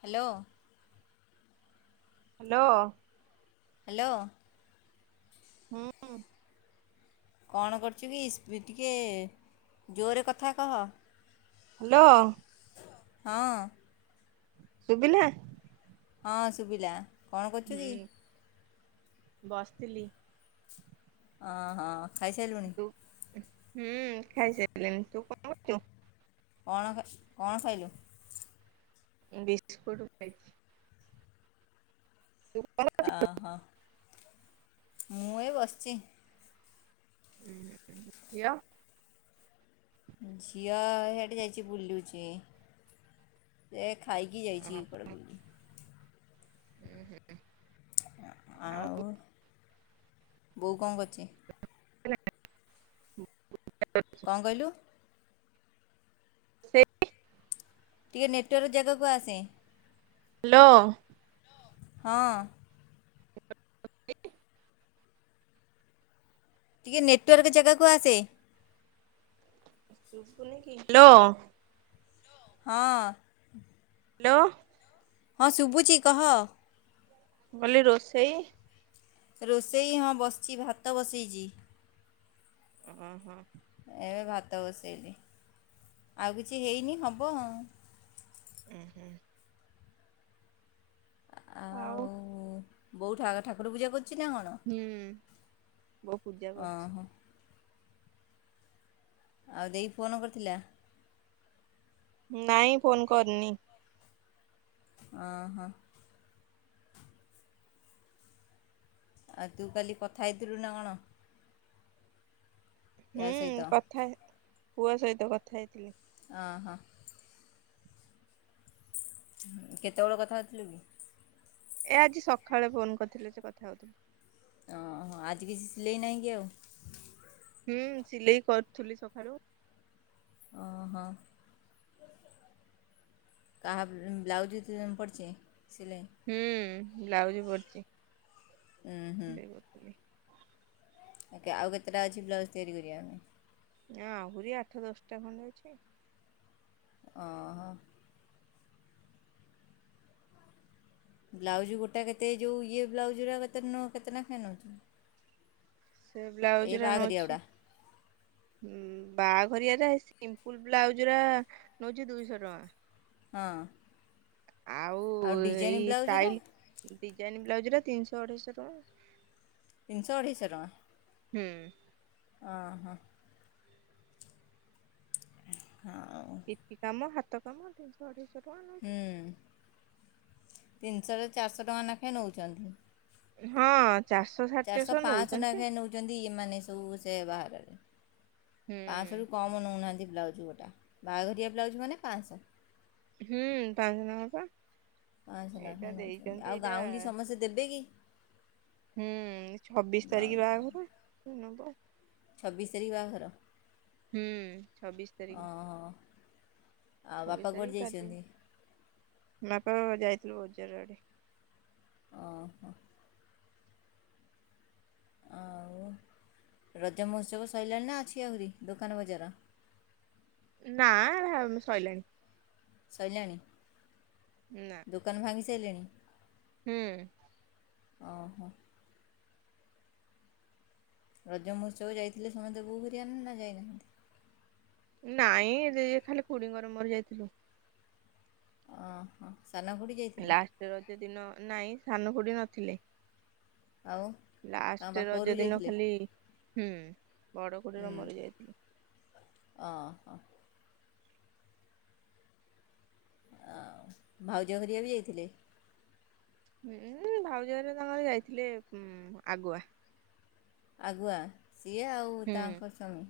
Hello. Hello. Hello. ହୁଁ ହୁଁ। କଣ କରୁଚୁକି ସ୍ପି ଟିକେ ଜୋରେ କଥା କହ। ହାଲୋ। ହଁ। ସୁୁବିଲା? ହଁ ଶୁବିଲା। ହୁଁ ବସିଥିଲି। ଅହୋ। ହୁଁ ଖାଇସାଇଲିଣି ତୁ କଣ କହୁଚୁ? କଣ କଣ ଖାଇଲୁ? ବିସ୍କୁଟୁ ଖାଇଚି। ତୁ କଣ ଅ ହଁ ମୁଁ ଏ ବସିଚି। ଉଁହୁଁ ଝିଅ? ଝିଅ ହେଟି ଯାଇଚି ବୁଲୁଚି। ଏ ଖାଇକି ଯାଇଚି ଆଉ କୁଆଡ଼େ ବୁଲୁଥି ଆଉ। ବୋଉ କଣ କରୁଚି? [unintelligible] କଣ କଇଲୁ? ରୋଷେଇ? ଟିକେ ନେଟୱାର୍କ ଜେଗାକୁ ଆସେ। ହାଲୋ। ହଁ। ଟିକେ ନେଟୱାର୍କ ଜାଗାକୁ ଆସେ। ଦୁସୁନିକି ହାଲୋ। ହଁ। ହାଲୋ। ହଁ ଶୁବୁଚି କହ। ମୁଁ କହିଲି ରୋଷେଇ? ରୋଷେଇ ହଁ ବସିଚି ଭାତ ବସେଇଚି। ହୁଁ ହୁଁ। ଏବେ ଭାତ ବସେଇଲି ଆଉ କିଛି ହେଇନି ହବ। ଉୁଁ ହୁଁ। ଆଉ ବୋଉଠା ଠାକୁର ପୂଜା କରୁଚି ନା କଣ? ହୁଁ ବୋଉ ପୂଜା କରୁଚି। ଓହୋ ଆଉ ଦେଇ ଫୋନ୍ କରିଥିଲା? ନାଇଁ ଫୋନ୍ କରିନି। ଓହୋ। ଆଉ ତୁ କାଲି କଥା ହେଇଥିଲୁନା କଣ? ୟା ହୁଁ ସହିତ କଥା ପୁଅ ସହିତ କଥା ହେଇଥିଲି। ଅ ହୋ। କେତେବେଳେ କଥା ହଉଥିଲୁକି? ଏ ଆଜି ସକାଳେ ଫୋନ୍ କରିଥିଲେ ଯେ କଥା ହଉଥୁନି। ଓହ ଆଜି କିଛି ସିଲେଇ ନାହିଁ କି ଆଉ? ହୁଁ ସିଲେଇ କରୁଥୁଲି ସକାଳୁ। ଓ ହୋ। କାହା ବ୍ଲାଉଜ ପଡ଼ଛି ସିଲେଇ ହୁଁ ବ୍ଲାଉଜ ପଡିଛି। ହୁଁ ହୁଁ। ପଠେଇଲି ଆଉ କେତେଟା ଅଛି ବ୍ଲାଉଜ୍ ତିରି କରିବା ପାଇଁ। ନା ଆହୁରି ଆଠ ଦଶଟା ଖଣ୍ଡେ ଅଛି। ଅ ହ ବ୍ଲାଉଜ୍ ଗୋଟା କେତେ ଯୋଉ ଇଏ ବ୍ଲାଉଜର କେତେ ନ କେତେ ନେଖା ନଉଛି। ସେ ବ୍ଲାଉଜ ଟା ବାହାଘରିଆ ନଉଛି। ଗୁଡ଼ା ହୁଁ ବାହାଘରିଆ ସିମ୍ପୁଲ ବ୍ଲାଉଜ ଗୁରା ନଉଛି ଦୁଇଶହ ଟଙ୍କା। ହଁ। ଆଉ ଆଉ ଡିଜାଇନ୍ ବ୍ଲାଉଜ୍ରା। ଡିଜାଇନ୍ ବ୍ଲାଉଜରା ତିନିଶହ ଅଢେଇଶହ ଟଙ୍କା। ତିିଶ ଅଢ଼େଇଶହ ଟଙ୍କା। ହୁଁ। ଅ ହଁ। ହଉ। କାମ ହାତ କାମତିନିଶହ ଅଢେଇଶହ ଟଙ୍କା। ନଉଛି ହୁ ତିନିଶହରୁ ଚାରିଶହ ଟଙ୍କା ଲେଖାଏଁ ନଉଛନ୍ତି। ହଁ ଚାରିଶହ ଷାଢେଚାଶହ ନେଉଛନ୍ତି ଆଉ। ମାନେ ସବୁ ସେ ବା ପାୁ କ ହୁଁ [unintelligible] କମଉ ନାହାନ୍ତି ବ୍ଲାଉଜ୍ ଗୋଟେ ବାହାଘରିଆ ବ୍ଲାଉଜ୍ ମାନେ ପାଞ୍ଚଶହ। ହୁଁ ପାଞ୍ଚ ନଙ୍କା ପା। ପାଞ୍ଚଶହ ଲେଖା ଏଇଟା ହିଁ ନଉଛନ୍ତି ଦେଇଛନ୍ତି ଆଉ ଏଇଟା ଗାଉଁଲି ସମସ୍ତେ ଦେବେ କି? ହୁଁ ଛବିସ୍ ତାରିଖ ଗାଉଁଲି ବାହାଘର ଛବିସ୍ ତାରିଖ ବାହାଘର। ହୁଁ ଛବିଶ ତାରିଖ। ଓହୋ ଆଉ ଛବିସ ବାପା ତାରିଖ କୁଆଡ଼େ କାଲି ଯାଇଛନ୍ତି ବାପା ବାବା ଯାଇଥିଲଥିଲ, ବଜାର ଆଡ଼େ। ଓହୋ। ଆଉ ରଜ ମହୋତ୍ସବ ସଇଲାଣି ନା ଅଛି ଆହୁରି ଦୋକାନ ବଜାର। ନା ସଇଲାଣିି। ସଇଲାନି। ନାଁ। ଦୋକାନ ଭାଙ୍ଗି ସାରିଲାଣି। ହୁଁ। ଓହୋ। ରଜ ମହୋତ୍ସବ ଯାଇଥିଲେ ସମସ୍ତେ ବୋଉ ଘଟିକା ନା ନା ଯାଇନାହାନ୍ତି। ନାଇଁ ଖାଲି ଇଏ ଖୁଡିଙ୍କର ମୋର ଯାଇଥିଲୁ। ଓ ହ ସାନ ଖୁଡି। ଲାଷ୍ଟ ରଜ ଦିନ ନାଇଁ ସାନ ଖୁଡି ନଥିଲେ। ଆଉ। ତାଙ୍କ ଲାଷ୍ଟ ବାପ ରଜ ଘରକୁ ଦିନ ଯାଇଥିଲେ ଖାଲି ହୁଁ ବଡ ଖୁଡିର ମୋରି ଯାଇଥିଲୁ। ଅ ହ। ଭାଉଜ ଘରିଆ ବି ଯାଇଥିଲେ। ହୁଁ ଭାଉଜ ଘରେ ତାଙ୍କର ଯାଇଥିଲେ ଆଗୁଆ। ଆଗୁଆ ସିଏ ଆଉ ହୁଁ ତାଙ୍କ ସ୍ୱାମୀ।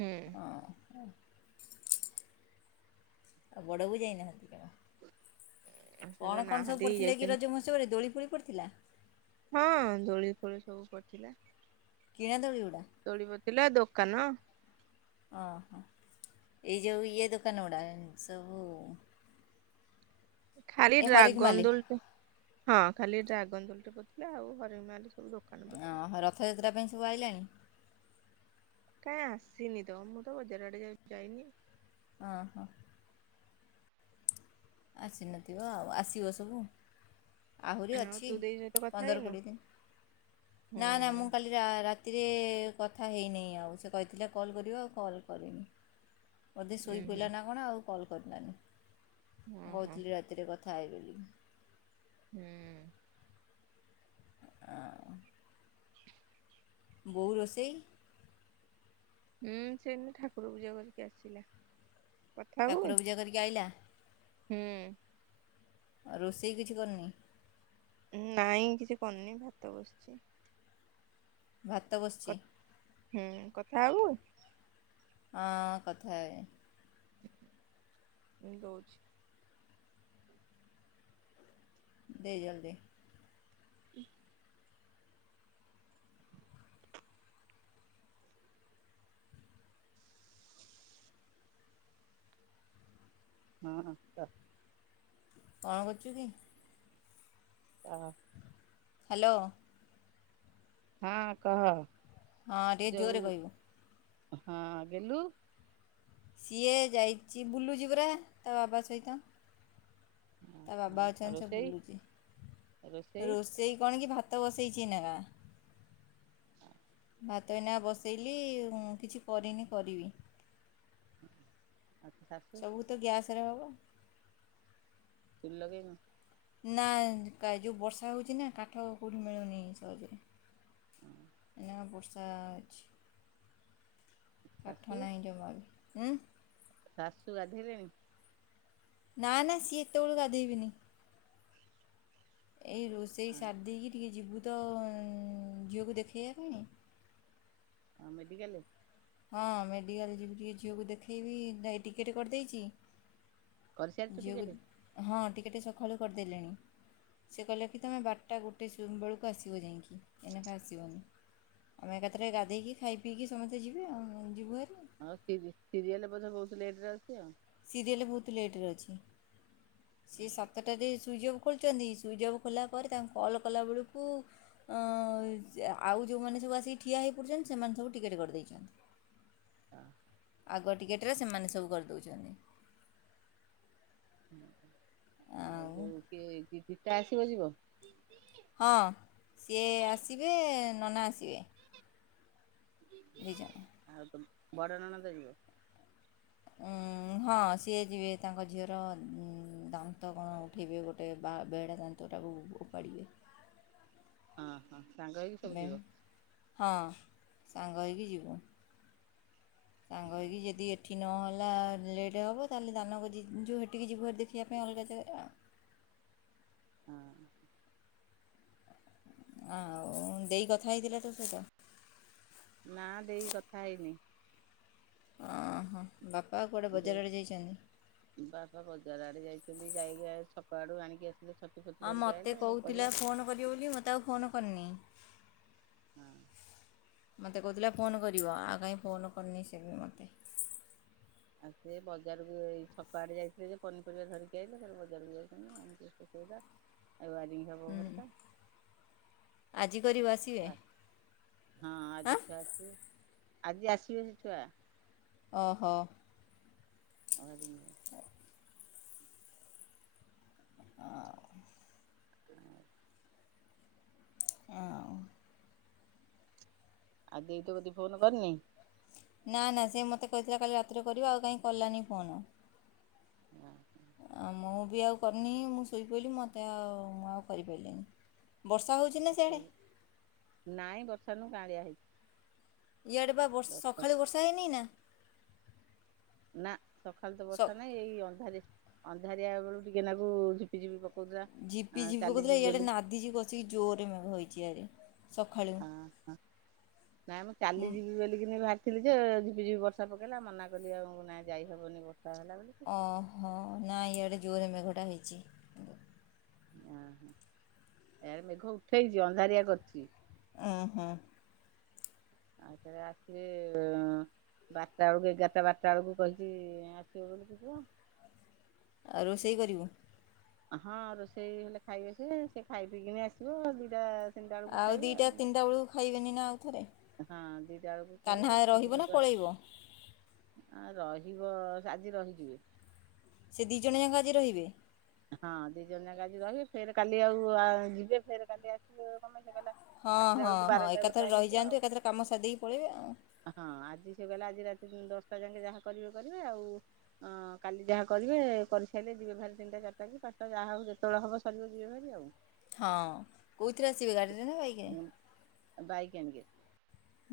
ହୁଁ। ଅ ହଁ ଆଉ ବଡ଼ ବୋଉ ଯାଇନାହାନ୍ତି କଣ? ସେ ତ କଣ କଣ ସବୁ ନାହାନ୍ତି ପଡ଼ିଥିଲା କି ଯାଇଛନ୍ତି ରଜ ମହଉତ୍ସବରେ ଦୋଳି ଫୋଳି ପଡ଼ିଥିଲା। ହଁ ଦୋଳି ଫୋଳି ସବୁ ପଡିଥିଲା। କିଆଁ ଦୋଳି ଗୁଡ଼ା। ଦୋଳି ପଡିଥିଲା ଦୋକାନ ଓହୋ ଏଇ ଯୋଉ ଇଏ ଦୋକାନଗୁଡ଼ା ସବୁ ଖାଲି ଏ ହରେକ ଡ୍ରାଗନ୍ ମାଲି ଦୋଳିଟେ ହଁ ଖାଲି ଡ୍ରାଗନ ଦୋଳିଟେ ପଡିଥିଲା ଆଉ ହରେକମାଲେ। ସବୁ ଦୋକନ ପଡିଥିଲା। ଓହୋ ରଥଯାତ୍ରା ପାଇଁ ସବୁ ଆଇଲାଣ? କାଇଁ ଆସିନି ତ ମୁଁ ତ ବଜାର ଆଡେ ଯାଉ ଯାଇନି। ଅହ। ଆସିନଥିବ ଆଉ ଆସିବ ସବୁ। ଆହୁରି ଆଉ ଅଛି ତୁ ଦେଇ ସହିତ କଥା ପନ୍ଦର ହେଇନୁ? କୋଡିଏ ଦିନ ହୁଁ ନା ନା ମୁଁ କାଲି ଯା ରାତିରେ କଥା ହେଇନେଇ ଆଉ ସେ କହିଥିଲେ କଲ୍ କରିବ ଆଉ କଲ୍ କରିନି। ବୋଧେ ଉଁ ହୁଁ ଶୋଇପଇଲା ନା କଣ ଆଉ କଲ୍ କରିଲାନି ଓ ମୁଁ ହୋ କୋହୁଥିଲି ରାତିରେ କଥା ହେବି ବୋଲି। ହୁଁ। ଅ ବୋଉ ରୋଷେଇ ହୁଁ ସେ ଏଇନେ ଠାକୁର ପୂଜା କରିକି ଆସିଲେ କଥା ଠାକୁର ହୋବୁକି? ପୂଜା କରିକି ଆଇଲା ହୁଁ। ଆଉ ରୋଷେଇ କିଛି କରନି? ନାଇଁ କିଛି କରନି ଭାତ ବସଚି। ଭାତ କ ବସିଚି। ହୁଁ କଥା ହୋବୁ? ଅଁ କଥା ଏ ଉଁ ଦୋଉଚି। ଦେ ଜଲଦି। ଉ ହଁ କ କଣ କରଚୁ କି? କହ। ହାଲୋ। ହଁ କହ। ହଁ ଟିକେ ଜୋରେ ଯୋଉ କହିବୁ। ହଁ ଗେଲୁ ସିଏ ଯାଇଚି ବୁଲୁଚି ପରା ତା ବାବା ସହିତ। ତା ବାବା ହଁ ଅଛନ୍ତି ସେ ରୋଷେଇ ବୁଲୁଚି ରୋଷେଇ କଣ କି ଭାତ ବସେଇଚି ଏନାକା। ଭାତ ଏଇନା ବସେଇଲି ଉଁ କିଛି କରିନି କରିବି। ଆଉ ତୋ ଶାଶୁ? ସବୁ ତ ଗ୍ୟାସରେ ହବ। ଚୁଲି ଲଗେଇନୁ? ନା କା ଯୋଉ ବର୍ଷା ହୋଉଚି ନା କାଠ କୋଉଠି ମିଳୁନି ସହଜରେ। ଏଇନାକା ବର୍ଷା ଅଛି ଶାଶୁ କାଠ ନାଇଁ ଜମାରୁ ଉଁ ଶାଶୁ ଗାଧେଇଲେଣି? ନା ନା ସିଏ ଏତୋଳୁ ଗାଧେଇବେନି। ଏଇ ରୋଷେଇ ସାରଦେଇକି ଟିକେ ଯିବୁ ତ ଉଁ ଝିଅକୁ ଦେଖେଇବା ପାଇଁ ଅଁ ମେଡିିକାଲେ? ହଁ ମେଡ଼ିକାଲେ ଯିବି ଟିକେ ଝିଅକୁ ଦେଖେଇବି ଯାଇ ଟିକେଟେ କରିଦେଇଚି। କରିସାରିଛୁ ଟିକେଟ ଝିଅକୁ ହଁ ଟିକେଟେ ସଖାଳୁ କରଦେଲେଣି। ସିଏ କହିଲେ କି ତମେ ବାରଟା ଗୋଟେ ସୁ ବେଳକୁ ଆସିବ ଯାଇଁକି ଏଇନାକେ ଆସିବନି। ଆମେ ଏକାଥରେ ଗାଧେଇକି ଖାଇ ପିଇକି ସମସ୍ତେ ଯିବେ ଆଉମ୍ ଯିବୁ ହାରି। ଆଉ ସିରି ସିରିଏଲ୍‌ ବୋଧେ ବୋହୁତ ଲେଟରେ ଅଛି ଆଉ। ସିରିଏଲ ବୋହୁତ ଲେଟରେ ଅଛି ସିଏ ସାତଟାରେ ସୁଇଜ୍‌ ଅପ୍ ଖୋଲୁଚନ୍ତି ସୁଇଜ୍ ଅପ୍ ଖୋଲା ପରେ ତାଙ୍କୁ କଲ୍ କଲାବେଳକୁ ଅଂ ଆଉ ଯଉଁମାନେ ସବୁ ଆସିକି ଠିଆ ହୋଇପଡ଼ୁଚନ୍ତି। ସେମାନେ ସବୁ ଟିକେଟ୍ କରିଦେଇଚନ୍ତି। [unintelligible] ଆଗ ଟିକେଟେରେ ସେମାନେ ସବୁ କରିଦଉଚ଼ନ୍ତି। ଆଉ ଆସିବ ଯିବ। ହଁ ସିଏ ଆସିବେ ନନା ଆସିବେ। ନେଇଯାଏ। ଆଉ ତ ବଡ ନନା ତ ଯିବ। ହଁ ସିଏ ଯିବେ ତାଙ୍କ ଝିଅର ଦାନ୍ତ କଣ ଉଠେଇବେ ଗୋଟେ ବା ବେଡ଼ା ଦାନ୍ତଟାକୁ ଉପାଡ଼ିବେ। ହଁ ହଁ ସାଙ୍ଗ ହେଇକି ସବୁ ବେ ଯିବ। ହଁ ସାଙ୍ଗ ହେଇକି ଯିବୁ ସାଙ୍ଗ ହେଇକି ଯଦି ଏଠି ନହେଲା ହେଲା ଲେଟ୍ ହବ ତାହେଲେ ଦାନ ଗଦି ଯିବୁ ଯୋ ହେଟିକି ଜିବୁ ହେରି ଦେଖିବା ପାଇଁ ଅଲଗା ଜାଗାରେ। ହଁ। ଆଉ ଦେଇ କଥା ହେଇଥିଲା ତୋ ସହିତ। ନା ଦେଇ କଥା ହେଇନି। ହଁ ବାପା ଆଉ କୁଆଡ଼େ ଦେଇ ବଜାର ଆଡେ ଯାଇଚନ୍ତି। ବାପା ବଜାର ଆଡେ ଯାଇଚନ୍ତି ଯାଇକି ଛକ ଆଡୁ ଆଣିକି ଆସିଲେ। ଛତୁ ଫତୁ ହଁ ଧରିକି ମତେ ଆଇଲେ କହୁଥିଲା ପରିବା ଫୋନ କରିବ ବୋଲି ମତେ ଆଉ ଫୋନ କରିନି। ହଁ ମତେ କହୁଥିଲା ଫୋନ୍ କରିବ ଆଉ କାହିଁ ଫୋନ୍ କରିନି ସେ ବି ମତେ। ଆଉ ସେ ବଜାରକୁ ଏଇ ଛକ ଆଡେ ଯାଇଥିଲେ ଯେ ପନିପରିବା ଧରିକି ଆଇଲେ ଫେରେ ବଜାରକୁ ଯାଇଚନ୍ତି। ଆଣି କି ସୁଖେଇଵା। ଉଆରିଙ୍ଗ୍ ହବ ଘରଟା ଆଜି କରିବ ଆସିବେ ଆ ହଁ ଆଜି ଛୁଆ ଆସିବେ ଆଜି ଆସିବେ ସେ ଛୁଆ। ଓହୋ। ଆର୍ମି। [inaudible] [inaudible] ଆଁ। ଆଉ ଦେଇ ତୋ କତିକି ଫୋନ୍ କରିନି। ନା ନା ସେ ମତେ କହିଥିଲା କାଲି ରାତିରେ କରିବ ଆଉ କାହିଁ କଲାନି ଫୋନ। [unintelligible] ମୁଁ ବି ଆଉ କରିନି ମୁଁ ଶୋଇପଡ଼ଇଲି ମତେ ଆଉ ମୁଁ ଆଉ କରିପାରିଲିନି ବର୍ଷା ହଉଚି ନାଇଁ ବର୍ଷା ନୁ କାଁଳିଆ ହେଇଚି। ଇଆଡ଼େ ବା ବର୍ଷା ସକାଳୁ ବର୍ଷା ହେଇନି ନା। ନା ସକାଳୁ ତ ସ ବର୍ଷା ନାଇଁ ଏଇ ଅନ୍ଧାରେ ଅନ୍ଧାରିଆ ବେଳକୁ ଟିକେ ନାକୁ ଝିପ୍ ଝିପି ଝିପି ପକଉଥିଲା ଚାଲି ଯିବି ବୋଲି। ନାଧିଚି କସିକି ଜୋରରେ ମେଘ ହୋଇଚି ଇଆରେ। ଆହା ନାଇଁ ମୁଁ ଉଁ, କାଲିଯିବି ବୋଲିକିନି ବାହାରି ଥିଲି ଯେ ଝିପି ଝିପି ବର୍ଷା ପକେଇଲା ମନା କଲି ଆଉ ନାଇ ଯାଇ ହବନି ବର୍ଷା ହେଲା ବୋଲି। ଓହୋ ନା ଇଆଡ଼େ ଜୋରେ ମେଘଟା ହେଇଚି। ଇଆରେ ମେଘ ଉଠେଇଚି ଅନ୍ଧାରିଆ କରିଚି। ଉହୁଁ। ଆଉଥରେ ଆସିଲେ ବାରଟା ବେଳକୁ ଏଗାରଟା ବାରଟା ବେଳକୁ କହିଚି। ଆସିବ [inaudible] ଆଉ ରୋଷେଇ କରିବୁ। ହଁ ରୋଷେଇ ହେଲେ ଖାଇବେ ସେଏ ସେ ଖାଇ ପିଇକିନି ଆସିବେ ଦିଟା ତିନିଟା ବେଳକୁ ଆଉ ଖାଇବେ ଦିଟା ତିନିଟା ବେଳକୁ ଖାଇବେନି ନା ଆଉ ଥରେ। ହଁ ଦିଟା ଆଳକୁ କାହ୍ନା ରହିବ ନା ଖାଇବେ ପଳେଇବ ଆ ରହିବ ଆଜି ରହିଯିବେ। ସେ ଦିଇ ଜଣ ଯାକ ଆଜି ରହିବେ। ହଁ ଦି ଜଣ ଯାକ ଆଜି ରହିବେ ଫେର କାଲି ଆଉ ଯିବେ ଫେର କାଲି ଆସିବେ ହଁ ଆସିଲା ହଁ ବେଳକୁ ହଁ ବାରଟା ଗୋଟାଏ ଏକାଥରେ ହେଇଯିବ ଆଉ। ରହିଯାଆନ୍ତୁ ଏକାଥରେ କାମ ସରିଦେଇକି ପଳେଇବେ ଆଉ। ହଁ ଆଜି ସେ କହିଲଲେ ଆଜି ରାତି ଦଶଟା ଯାକେ ଯାହା କରିବେ କରିବେ ଆଉ। ହଁ କାଲି ଯାହା କରିବେ କରିସାରିଲେ ଯିବେ ଭାରି ତିନିଟା ଚାରିଟା କି ପାଞ୍ଚଟା ଯାହା ହବଉ ଯେତେବେଳେ ହବ ସରିବ ଯିବେ ଭାରି ଆଉ। ହଁ କୋଉଥିରେ ଆସିବେ ଗାଡିରେ ନା ବାଇକରେ? ବାଇକ ଆଣିକି ଆସିବେ।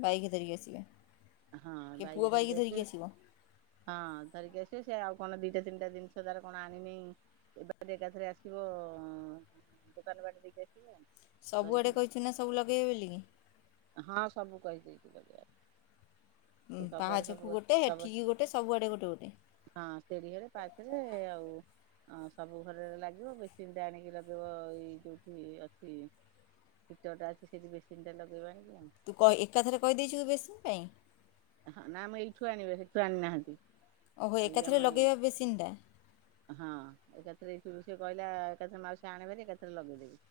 ବାଇକି ଧରିକି ଆସିଲେ। ହଁ ବାଇକଧରେ ଆ ସେ। ହଁ ଧରିକି ଆସିବ ସେ ଆଉ କଣ ଦିଟା ତିନିଟା ଜିନିଷ ତାର କଣ ଆଣିନି। ଏ ବାଟରେ ଏକାଥରେ ଆସିବ ଅ ଦୋକାନ ବାଟ ଦେଇକି ଆସିବେ। ସବୁଆଡ଼େ କହିଛୁ ନା ସବୁ ଲଗେଇବେ ବୋଲିିକି? ହଁ ସବୁ କଇଦେଇଚି ତାକୁ। ଉଁ ପାହାଚକୁ ଗୋଟେ, ସବୁ ହେଠିକି ଗୋଟେ, ସବୁଆଡ଼େ ଗୋଟେ ଗୋଟେ। ହଁ ସେରି ହେରେ ପାଖରେ ଆଉ। ହଁ ସବୁ ଘରେରେ ଲାଗିବ ବେସିନ୍ ଟା ଆଣିକି ଲଗେଇବ ଏଇ ଯୋଉଠି ଅଛି। କୀଟଟା ଅଛି ସେଠି ବେସିନ୍ଟା ଲଗେଇବାଣି କି ଆଉ। ତୁକ ଏକାଥରେ କହିଦେଇଛୁ ବେସିନ ପାଇଁ? ହଁ ନା ଆମେ ଏଇଠୁ ଆଣିବେ ହେଠୁ ଆଣିନାହାନ୍ତି। ଓହୋ ଏଇ ଆମ ଏକାଥରେ ଏଇ ଲଗେଇବା ବେଶିନ୍ ଟା। ହଁ ଏକାଥରେ ସେ କହିଲା ଏକଥରେ ମାଉସୀ ଆଣେ ବୋଲି ଏକା ଥରେ ଲଗେଇଦେବି।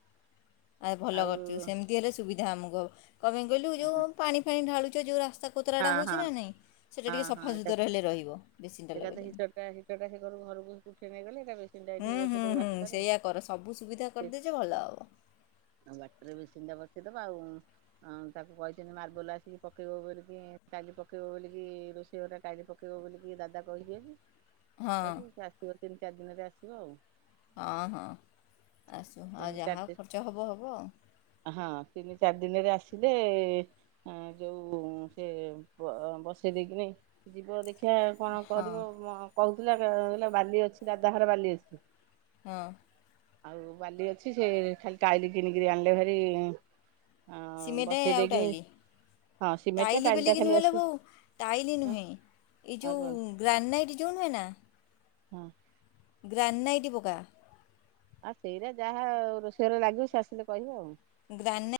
ଆ ଭଲ ଆଉ କରିଚୁ ସେମିତି ହେଲେ ସୁବିଧା ଆମକୁ ହେବ କ ପାଇଁ କହିଲୁ ଯେଉ ପାଣି ଫାଣି ଢାଳୁଛ ଯେଉଁ ରାସ୍ତା ହଁ କୋତରାଟା ହେଉଛି ହଁ ନା ନାଇଁ ସେଇଟା ହଁ ଟିକେ ହଁ ଏକାଥରେ ସଫାସତୁରା ହେଲେ ରହିବ ବେଶସିନଟା ଲଗାଇଦେଲେ। ସେଟା ସେ ଘ ଘରକୁ ଉଠେଇ ନେଇଗଲେ ଏଟା ମେସିନଟା ଏଠି ହୁଁ ହୁଁ ବସେଇଦେବେ ହୁଁ ବାଟଟାରେ। ସେଇଆ କର ସବୁ ସୁବିଧା କରିଦେଛ ଭଲ ହବ। ଆଉ ବାଟରେ ବେଶିନ ଟା ବସେଇଦବା ଆଉ। ହଁ ତାକୁ କହିଛନ୍ତି ମାର୍ବଲ ଆସିକି ପକେଇବ ବୋଲିକି କାଲି ପକେଇବ ବୋଲିକି ରୋଷେଇ ସେଇ ଘର ଟା ଟାଇଲି ପକେଇବ ବୋଲିକି ଦାଦା କହିିବେ କି? [inaudible] ତାକୁ, ସେ ଆସିବ ତିନି ଚାରି ଦିନରେ ଆସିବ ଆଉ। ହଁ ହଁ ଆସୁ ଆଉ ତିନି ଚାରି ଯାହା ଦିନ ଖର୍ଚ୍ଚ ହେବ ହେବ ଆଉ। ହଁ ତିନି ଚାରି ଦିନରେ ଆସିଲେ ଆ ଯୋଉ ସେ ବ ବସେଇ ଦେଇକିନି ଯିବ ଦେଖି ଆ କଣ ହଁ କରିବ? କହୁଥିଲା ବାଲି ଅଛି ଦାଦା ହର ବାଲି ଅଛି। ହଁ। ଆଉ ବାଲି ଅଛି ସେ ଖାଲି ଟାଇଲି କିଣିକିରି ଆଣିଲେ ଭାରି। ହଁ ସିମେଣ୍ଟେ ବସେଇ ଆଉ ଦେଇକିନି ଟାଇଲି। ହଁ ସିମେଣ୍ଟ ଟା ଟାଇଲି ଟା ବୋଲିକି ଖାଲି ନୁହେଲା ଆସିବ ବୋଉ ଟାଇଲି ନୁହେଁ ଏଇ ଆଉ ଯୋଉ କଣ ଗ୍ରାନାଇଟ୍ ଯୋଉ ନୁହେଁ ନା? ହଁ। ଗ୍ରାନାଇଟ ପକା। ଆଉ ସେଇରା ଯାହା ରୋଷେଇ ଘରେ ଲାଗିବ ସେ ଆସିଲେ କହିବ ଆଉ। ଗ୍ରାନ୍